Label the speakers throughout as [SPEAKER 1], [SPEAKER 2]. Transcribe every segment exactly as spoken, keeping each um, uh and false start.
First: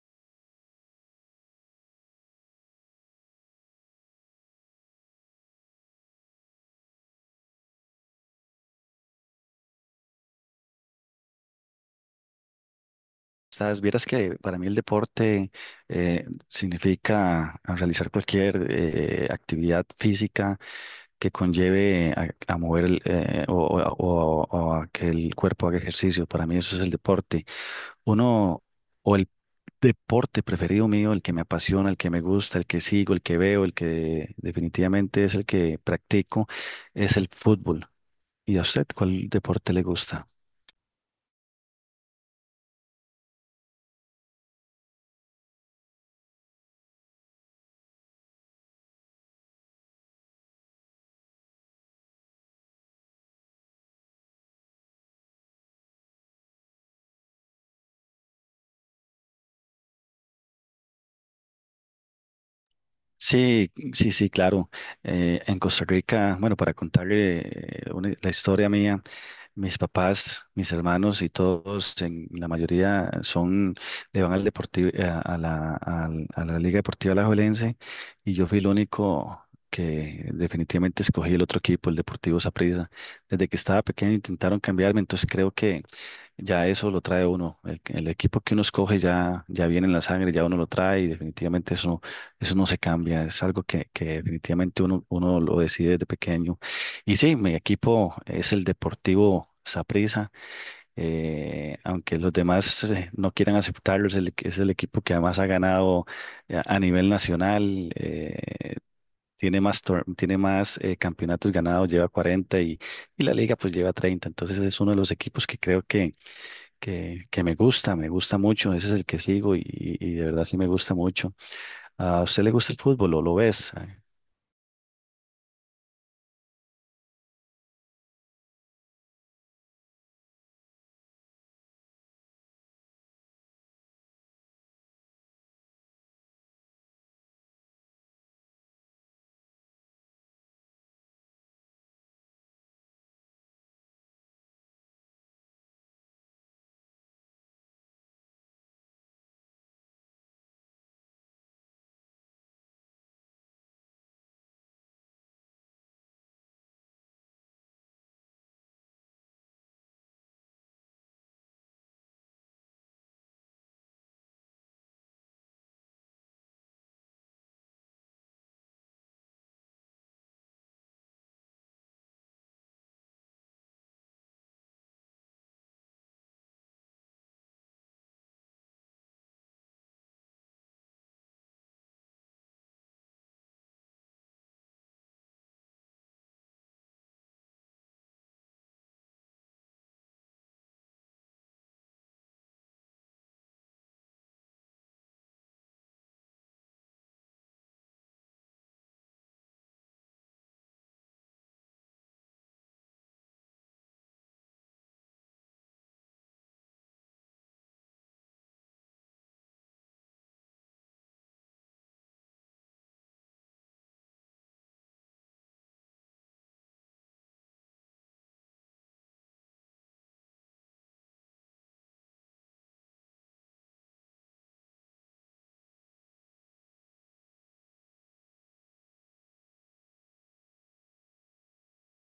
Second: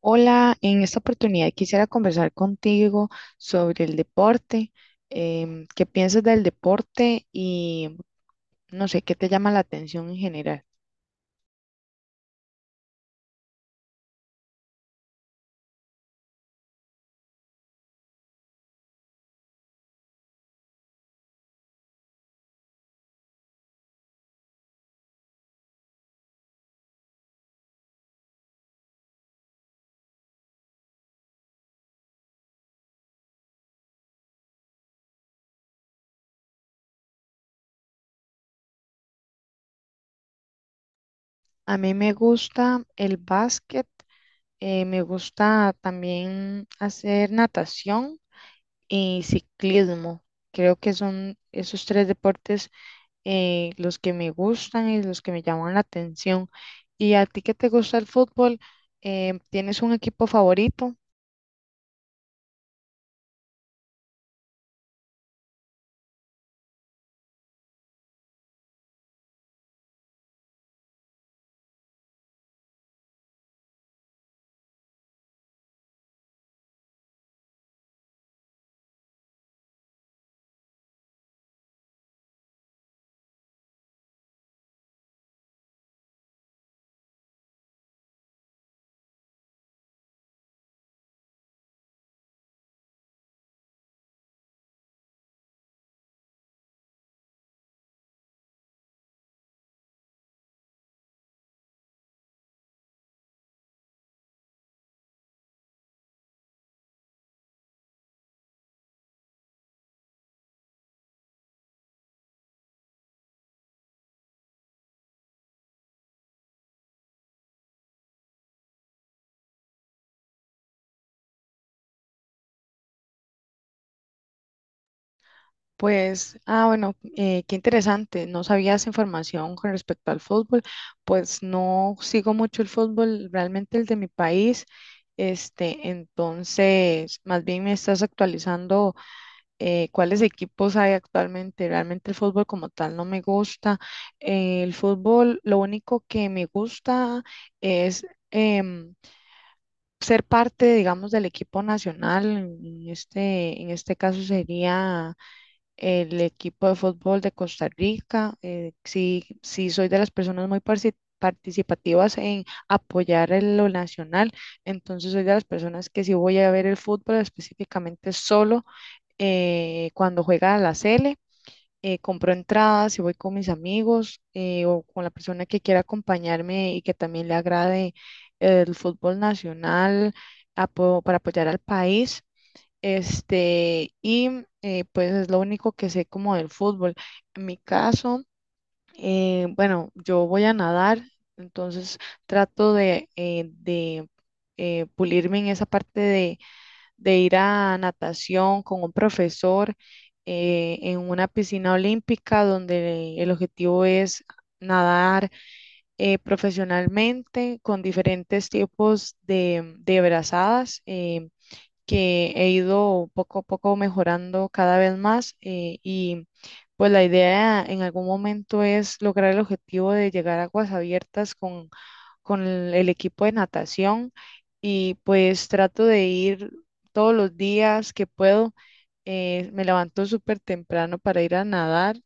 [SPEAKER 1] Hola, en esta oportunidad quisiera conversar contigo sobre el deporte. Em, ¿qué piensas del deporte y no sé, qué te llama la atención en general?
[SPEAKER 2] Sabes, vieras que para mí el deporte eh, significa a realizar cualquier eh, actividad física que conlleve a, a mover el, eh, o, o- o- o a que el cuerpo haga ejercicio. Para mí eso es el deporte. Uno, o el deporte preferido mío, el que me apasiona, el que me gusta, el que sigo, el que veo, el que definitivamente es el que practico, es el fútbol. ¿Y a usted cuál deporte le gusta?
[SPEAKER 1] A mí me gusta el básquet, eh, me gusta también hacer natación y ciclismo. Creo que son esos tres deportes eh, los que me gustan y los que me llaman la atención. ¿Y a ti que te gusta el fútbol? Em, ¿tienes un equipo favorito?
[SPEAKER 2] Sí, sí, sí, claro. Eh, en Costa Rica, bueno, para contarle eh, una- la historia mía, mis papás, mis hermanos y todos, en la mayoría son, le van al deportivo, a, a la, al- a la Liga Deportiva Alajuelense, y yo fui el único que definitivamente escogí el otro equipo, el Deportivo Saprissa. Desde que estaba pequeño intentaron cambiarme, entonces creo que ya eso lo trae uno. El, el equipo que uno escoge ya, ya viene en la sangre, ya uno lo trae, y definitivamente eso eso no se cambia, es algo que, que definitivamente uno, uno lo decide desde pequeño. Y sí, mi equipo es el Deportivo Saprissa, eh, aunque los demás eh, no quieran aceptarlo, es el, es el equipo que además ha ganado eh, a nivel nacional. Eh, tiene más, tor- tiene más eh, campeonatos ganados, lleva cuarenta y, y la liga pues lleva treinta. Entonces es uno de los equipos que creo que, que, que me gusta, me gusta mucho, ese es el que sigo y, y y de verdad sí me gusta mucho. ¿A usted le gusta el fútbol o lo ves?
[SPEAKER 1] Pues, ah, bueno, eh, qué interesante. No sabía esa información con respecto al fútbol. Pues no sigo mucho el fútbol, realmente el de mi país. Este, entonces, más bien me estás actualizando eh, cuáles equipos hay actualmente. Realmente el fútbol como tal no me gusta. Eh, el fútbol, lo único que me gusta es em, ser parte, digamos, del equipo nacional. En este, en este caso sería el equipo de fútbol de Costa Rica. Eh, sí, sí soy de las personas muy parci- participativas en apoyar en lo nacional, entonces soy de las personas que sí voy a ver el fútbol específicamente solo eh, cuando juega la Sele. Eh, compro entradas y voy con mis amigos eh, o con la persona que quiera acompañarme y que también le agrade el fútbol nacional apo- para apoyar al país. Este, y eh, pues es lo único que sé como del fútbol. En mi caso, eh, bueno, yo voy a nadar, entonces trato de, eh, de eh, pulirme en esa parte de, de ir a natación con un profesor eh, en una piscina olímpica donde el objetivo es nadar eh, profesionalmente con diferentes tipos de, de brazadas. Eh, que he ido poco a poco mejorando cada vez más eh, y pues la idea en algún momento es lograr el objetivo de llegar a aguas abiertas con, con el el equipo de natación y pues trato de ir todos los días que puedo. Eh, me levanto súper temprano para ir a nadar,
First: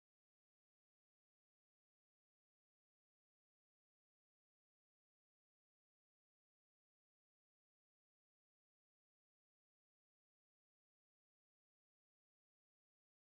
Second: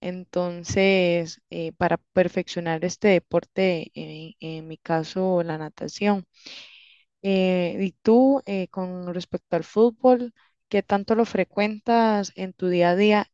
[SPEAKER 1] entonces eh, para perfeccionar este deporte, en en mi caso la natación. Eh, y tú, eh, con respecto al fútbol, ¿qué tanto lo frecuentas en tu día a día?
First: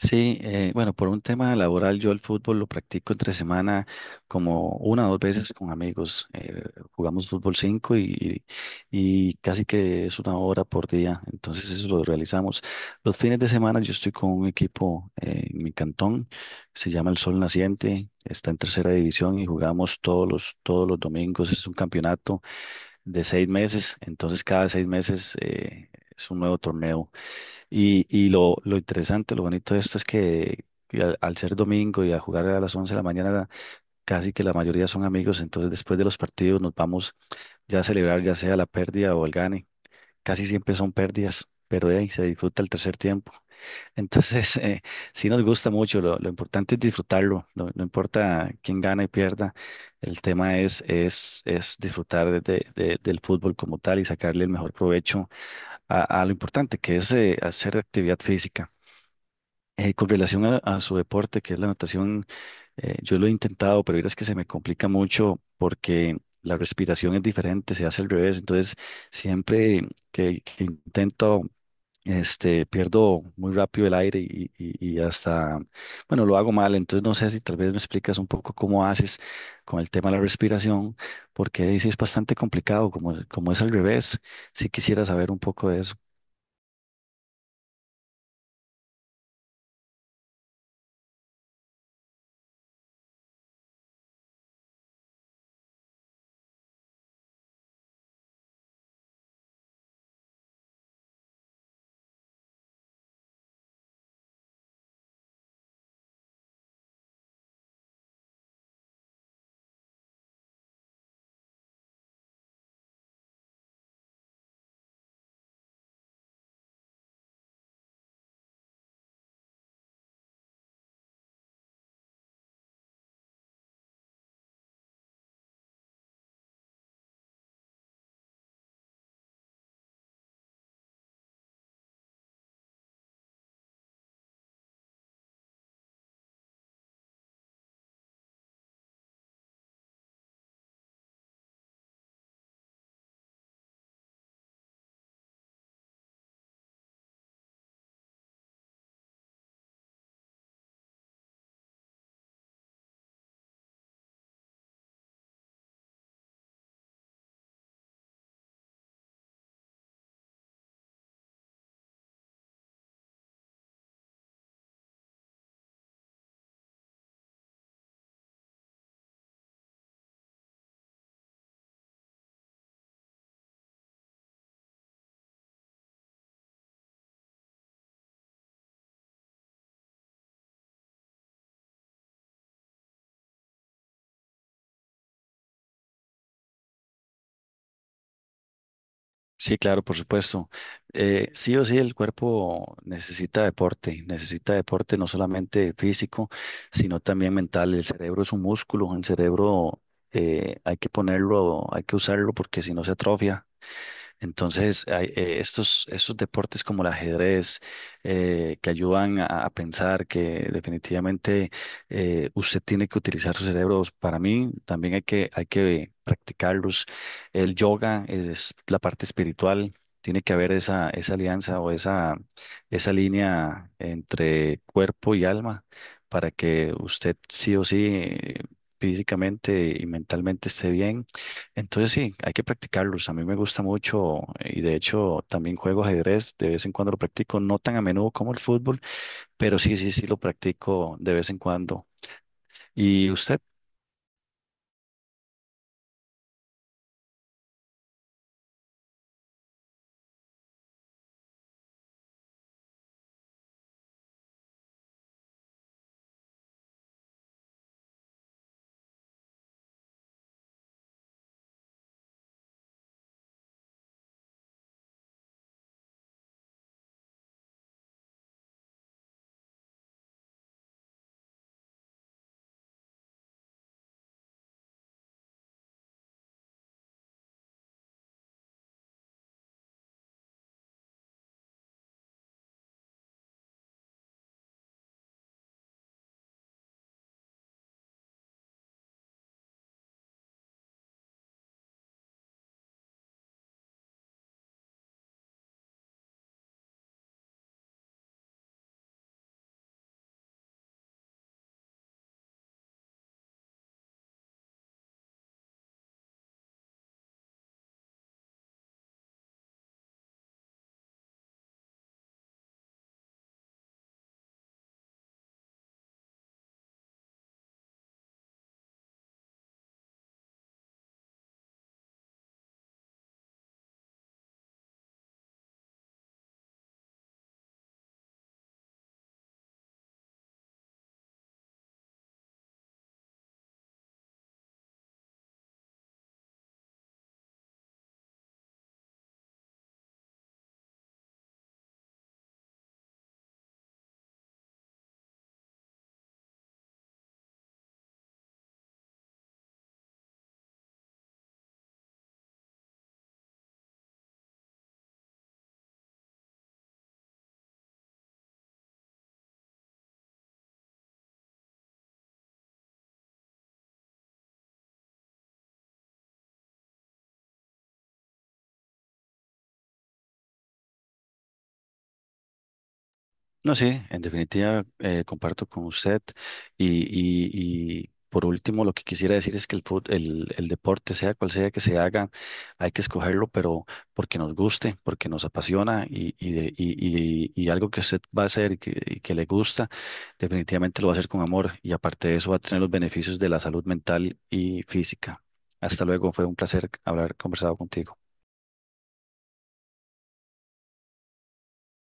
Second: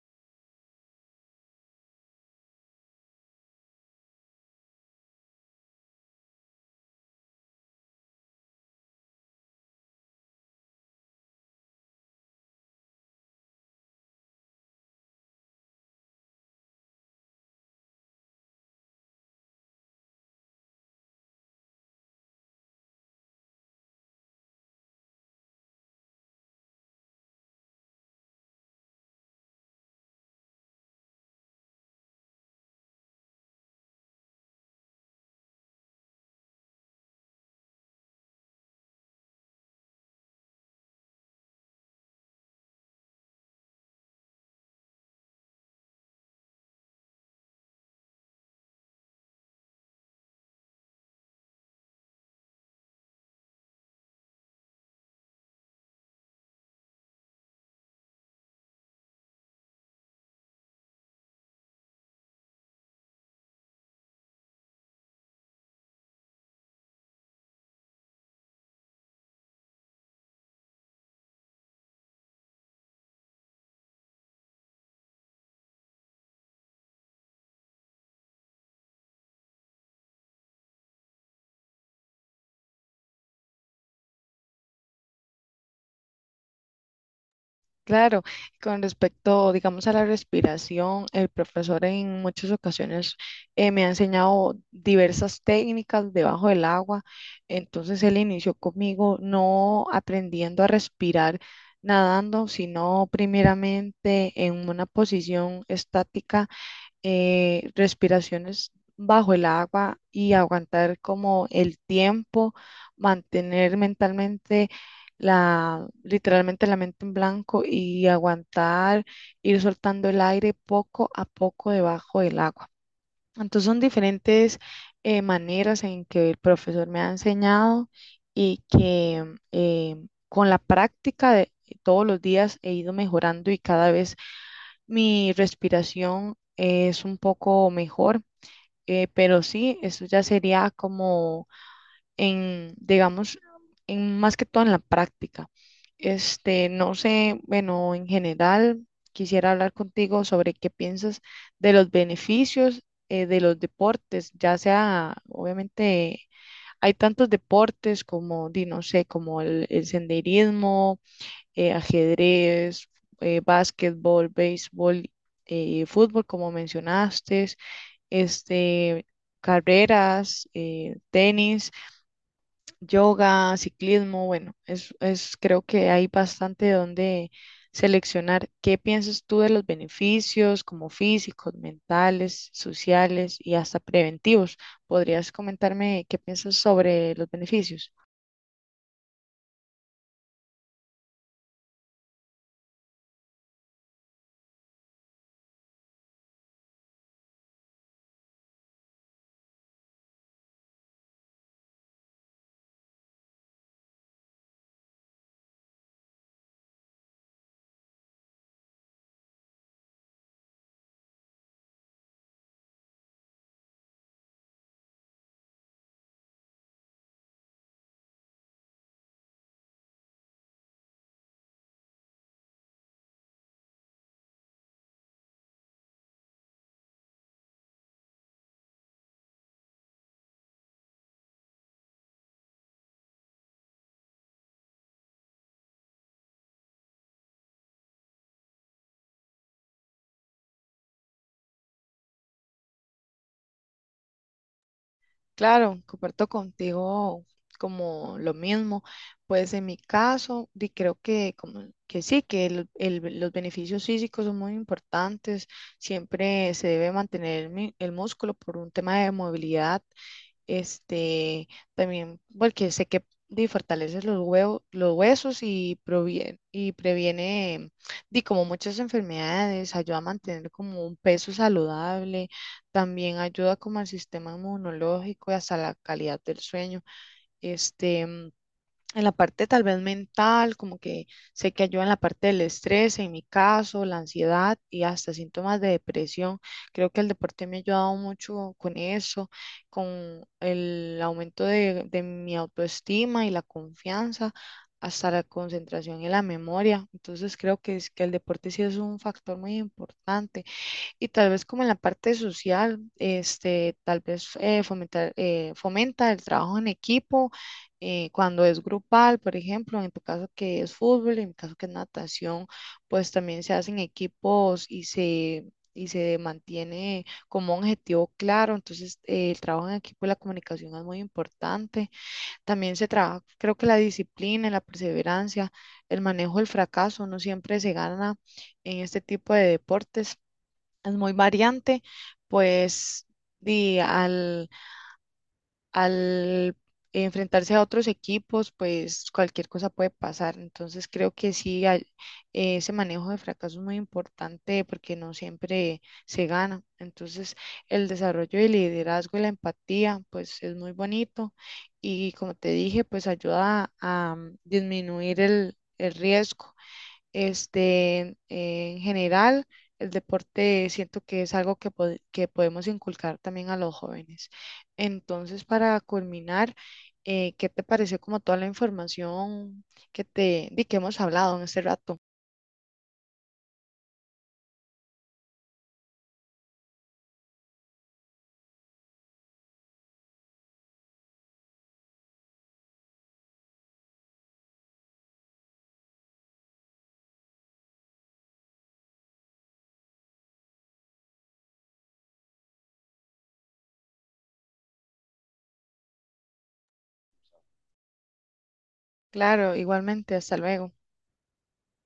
[SPEAKER 2] Sí, eh, bueno, por un tema laboral yo el fútbol lo practico entre semana como una o dos veces con amigos. Eh, jugamos fútbol cinco y, y casi que es una hora por día, entonces eso lo realizamos. Los fines de semana yo estoy con un equipo eh, en mi cantón, se llama El Sol Naciente, está en tercera división y jugamos todos los, todos los domingos. Es un campeonato de seis meses, entonces cada seis meses eh, es un nuevo torneo. Y, y lo, lo interesante, lo bonito de esto es que, que al, al ser domingo y a jugar a las once de la mañana, casi que la mayoría son amigos, entonces después de los partidos nos vamos ya a celebrar ya sea la pérdida o el gane. Casi siempre son pérdidas, pero ahí se disfruta el tercer tiempo. Entonces, eh, sí nos gusta mucho, lo, lo importante es disfrutarlo, no, no importa quién gana y pierda, el tema es, es, es disfrutar de- de- del fútbol como tal y sacarle el mejor provecho a, a lo importante que es eh, hacer actividad física. Eh, con relación a, a su deporte, que es la natación, eh, yo lo he intentado, pero es que se me complica mucho porque la respiración es diferente, se hace al revés. Entonces, siempre que, que intento, este, pierdo muy rápido el aire y, y- y hasta, bueno, lo hago mal. Entonces, no sé si tal vez me explicas un poco cómo haces con el tema de la respiración, porque ahí sí es bastante complicado, como, como es al revés. Sí quisiera saber un poco de eso.
[SPEAKER 1] Claro, con respecto, digamos, a la respiración, el profesor en muchas ocasiones eh, me ha enseñado diversas técnicas debajo del agua. Entonces él inició conmigo no aprendiendo a respirar nadando, sino primeramente en una posición estática eh, respiraciones bajo el agua y aguantar como el tiempo, mantener mentalmente la, literalmente la mente en blanco y aguantar, ir soltando el aire poco a poco debajo del agua. Entonces son diferentes eh, maneras en que el profesor me ha enseñado y que eh, con la práctica de todos los días he ido mejorando y cada vez mi respiración es un poco mejor, eh, pero sí, eso ya sería como en, digamos, en más que todo en la práctica. Este, no sé, bueno, en general, quisiera hablar contigo sobre qué piensas de los beneficios eh, de los deportes, ya sea, obviamente, hay tantos deportes como, di, no sé, como el, el senderismo eh, ajedrez, eh, básquetbol, béisbol, eh, fútbol, como mencionaste, este, carreras, eh, tenis, yoga, ciclismo, bueno, es, es, creo que hay bastante donde seleccionar. ¿Qué piensas tú de los beneficios como físicos, mentales, sociales y hasta preventivos? ¿Podrías comentarme qué piensas sobre los beneficios?
[SPEAKER 2] Sí, claro, por supuesto. Eh, sí o sí, el cuerpo necesita deporte, necesita deporte no solamente físico, sino también mental. El cerebro es un músculo. El cerebro eh, hay que ponerlo, hay que usarlo porque si no se atrofia. Entonces, hay, eh, estos, estos deportes como el ajedrez, eh, que ayudan a, a pensar que definitivamente eh, usted tiene que utilizar su cerebro. Para mí también hay que, hay que practicarlos. El yoga es, es la parte espiritual. Tiene que haber esa, esa alianza o esa, esa línea entre cuerpo y alma para que usted sí o sí eh, físicamente y mentalmente esté bien. Entonces sí, hay que practicarlos. A mí me gusta mucho eh, y de hecho también juego ajedrez, de vez en cuando lo practico, no tan a menudo como el fútbol, pero sí, sí, sí lo practico de vez en cuando. ¿Y usted?
[SPEAKER 1] Claro, comparto contigo como lo mismo. Pues en mi caso, di- creo que, como, que sí, que el- el- los beneficios físicos son muy importantes. Siempre se debe mantener el, mi- el músculo por un tema de movilidad. Este, también porque sé que di, fortalece los huevos, los huesos y proviene, y previene di, como muchas enfermedades, ayuda a mantener como un peso saludable, también ayuda como al sistema inmunológico y hasta la calidad del sueño. Este, mm, en la parte tal vez mental, como que sé que ayuda en la parte del estrés, en mi caso, la ansiedad y hasta síntomas de depresión. Creo que el deporte me ha ayudado mucho con eso, con el aumento de, de mi autoestima y la confianza, hasta la concentración y la memoria. Entonces creo que, es, que el deporte sí es un factor muy importante. Y tal vez como en la parte social, este, tal vez eh, fomentar, eh, fomenta el trabajo en equipo, eh, cuando es grupal, por ejemplo, en tu caso que es fútbol, en mi caso que es natación, pues también se hacen equipos y se, y se mantiene como un objetivo claro. Entonces, eh, el trabajo en equipo y la comunicación es muy importante. También se trabaja, creo que la disciplina, la perseverancia, el manejo del fracaso, no siempre se gana en este tipo de deportes es muy variante, pues di, al, al enfrentarse a otros equipos, pues cualquier cosa puede pasar. Entonces creo que sí, hay- ese manejo de fracaso es muy importante porque no siempre se gana. Entonces el desarrollo del liderazgo y la empatía, pues es muy bonito y como te dije, pues ayuda a, mm, disminuir el el riesgo. Este, en general, el deporte siento que es algo que, pod- que podemos inculcar también a los jóvenes. Entonces, para culminar, eh, ¿qué te pareció como toda la información que te di que hemos hablado en este rato?
[SPEAKER 2] No, sí, en definitiva eh, comparto con usted y, y- y por último lo que quisiera decir es que el, fut- el, el deporte, sea cual sea que se haga, hay que escogerlo, pero porque nos guste, porque nos apasiona y, y, de- y- y- y algo que usted va a hacer y que, y que le gusta, definitivamente lo va a hacer con amor y aparte de eso va a tener los beneficios de la salud mental y física. Hasta luego, fue un placer haber conversado contigo.
[SPEAKER 1] Claro, igualmente, hasta luego.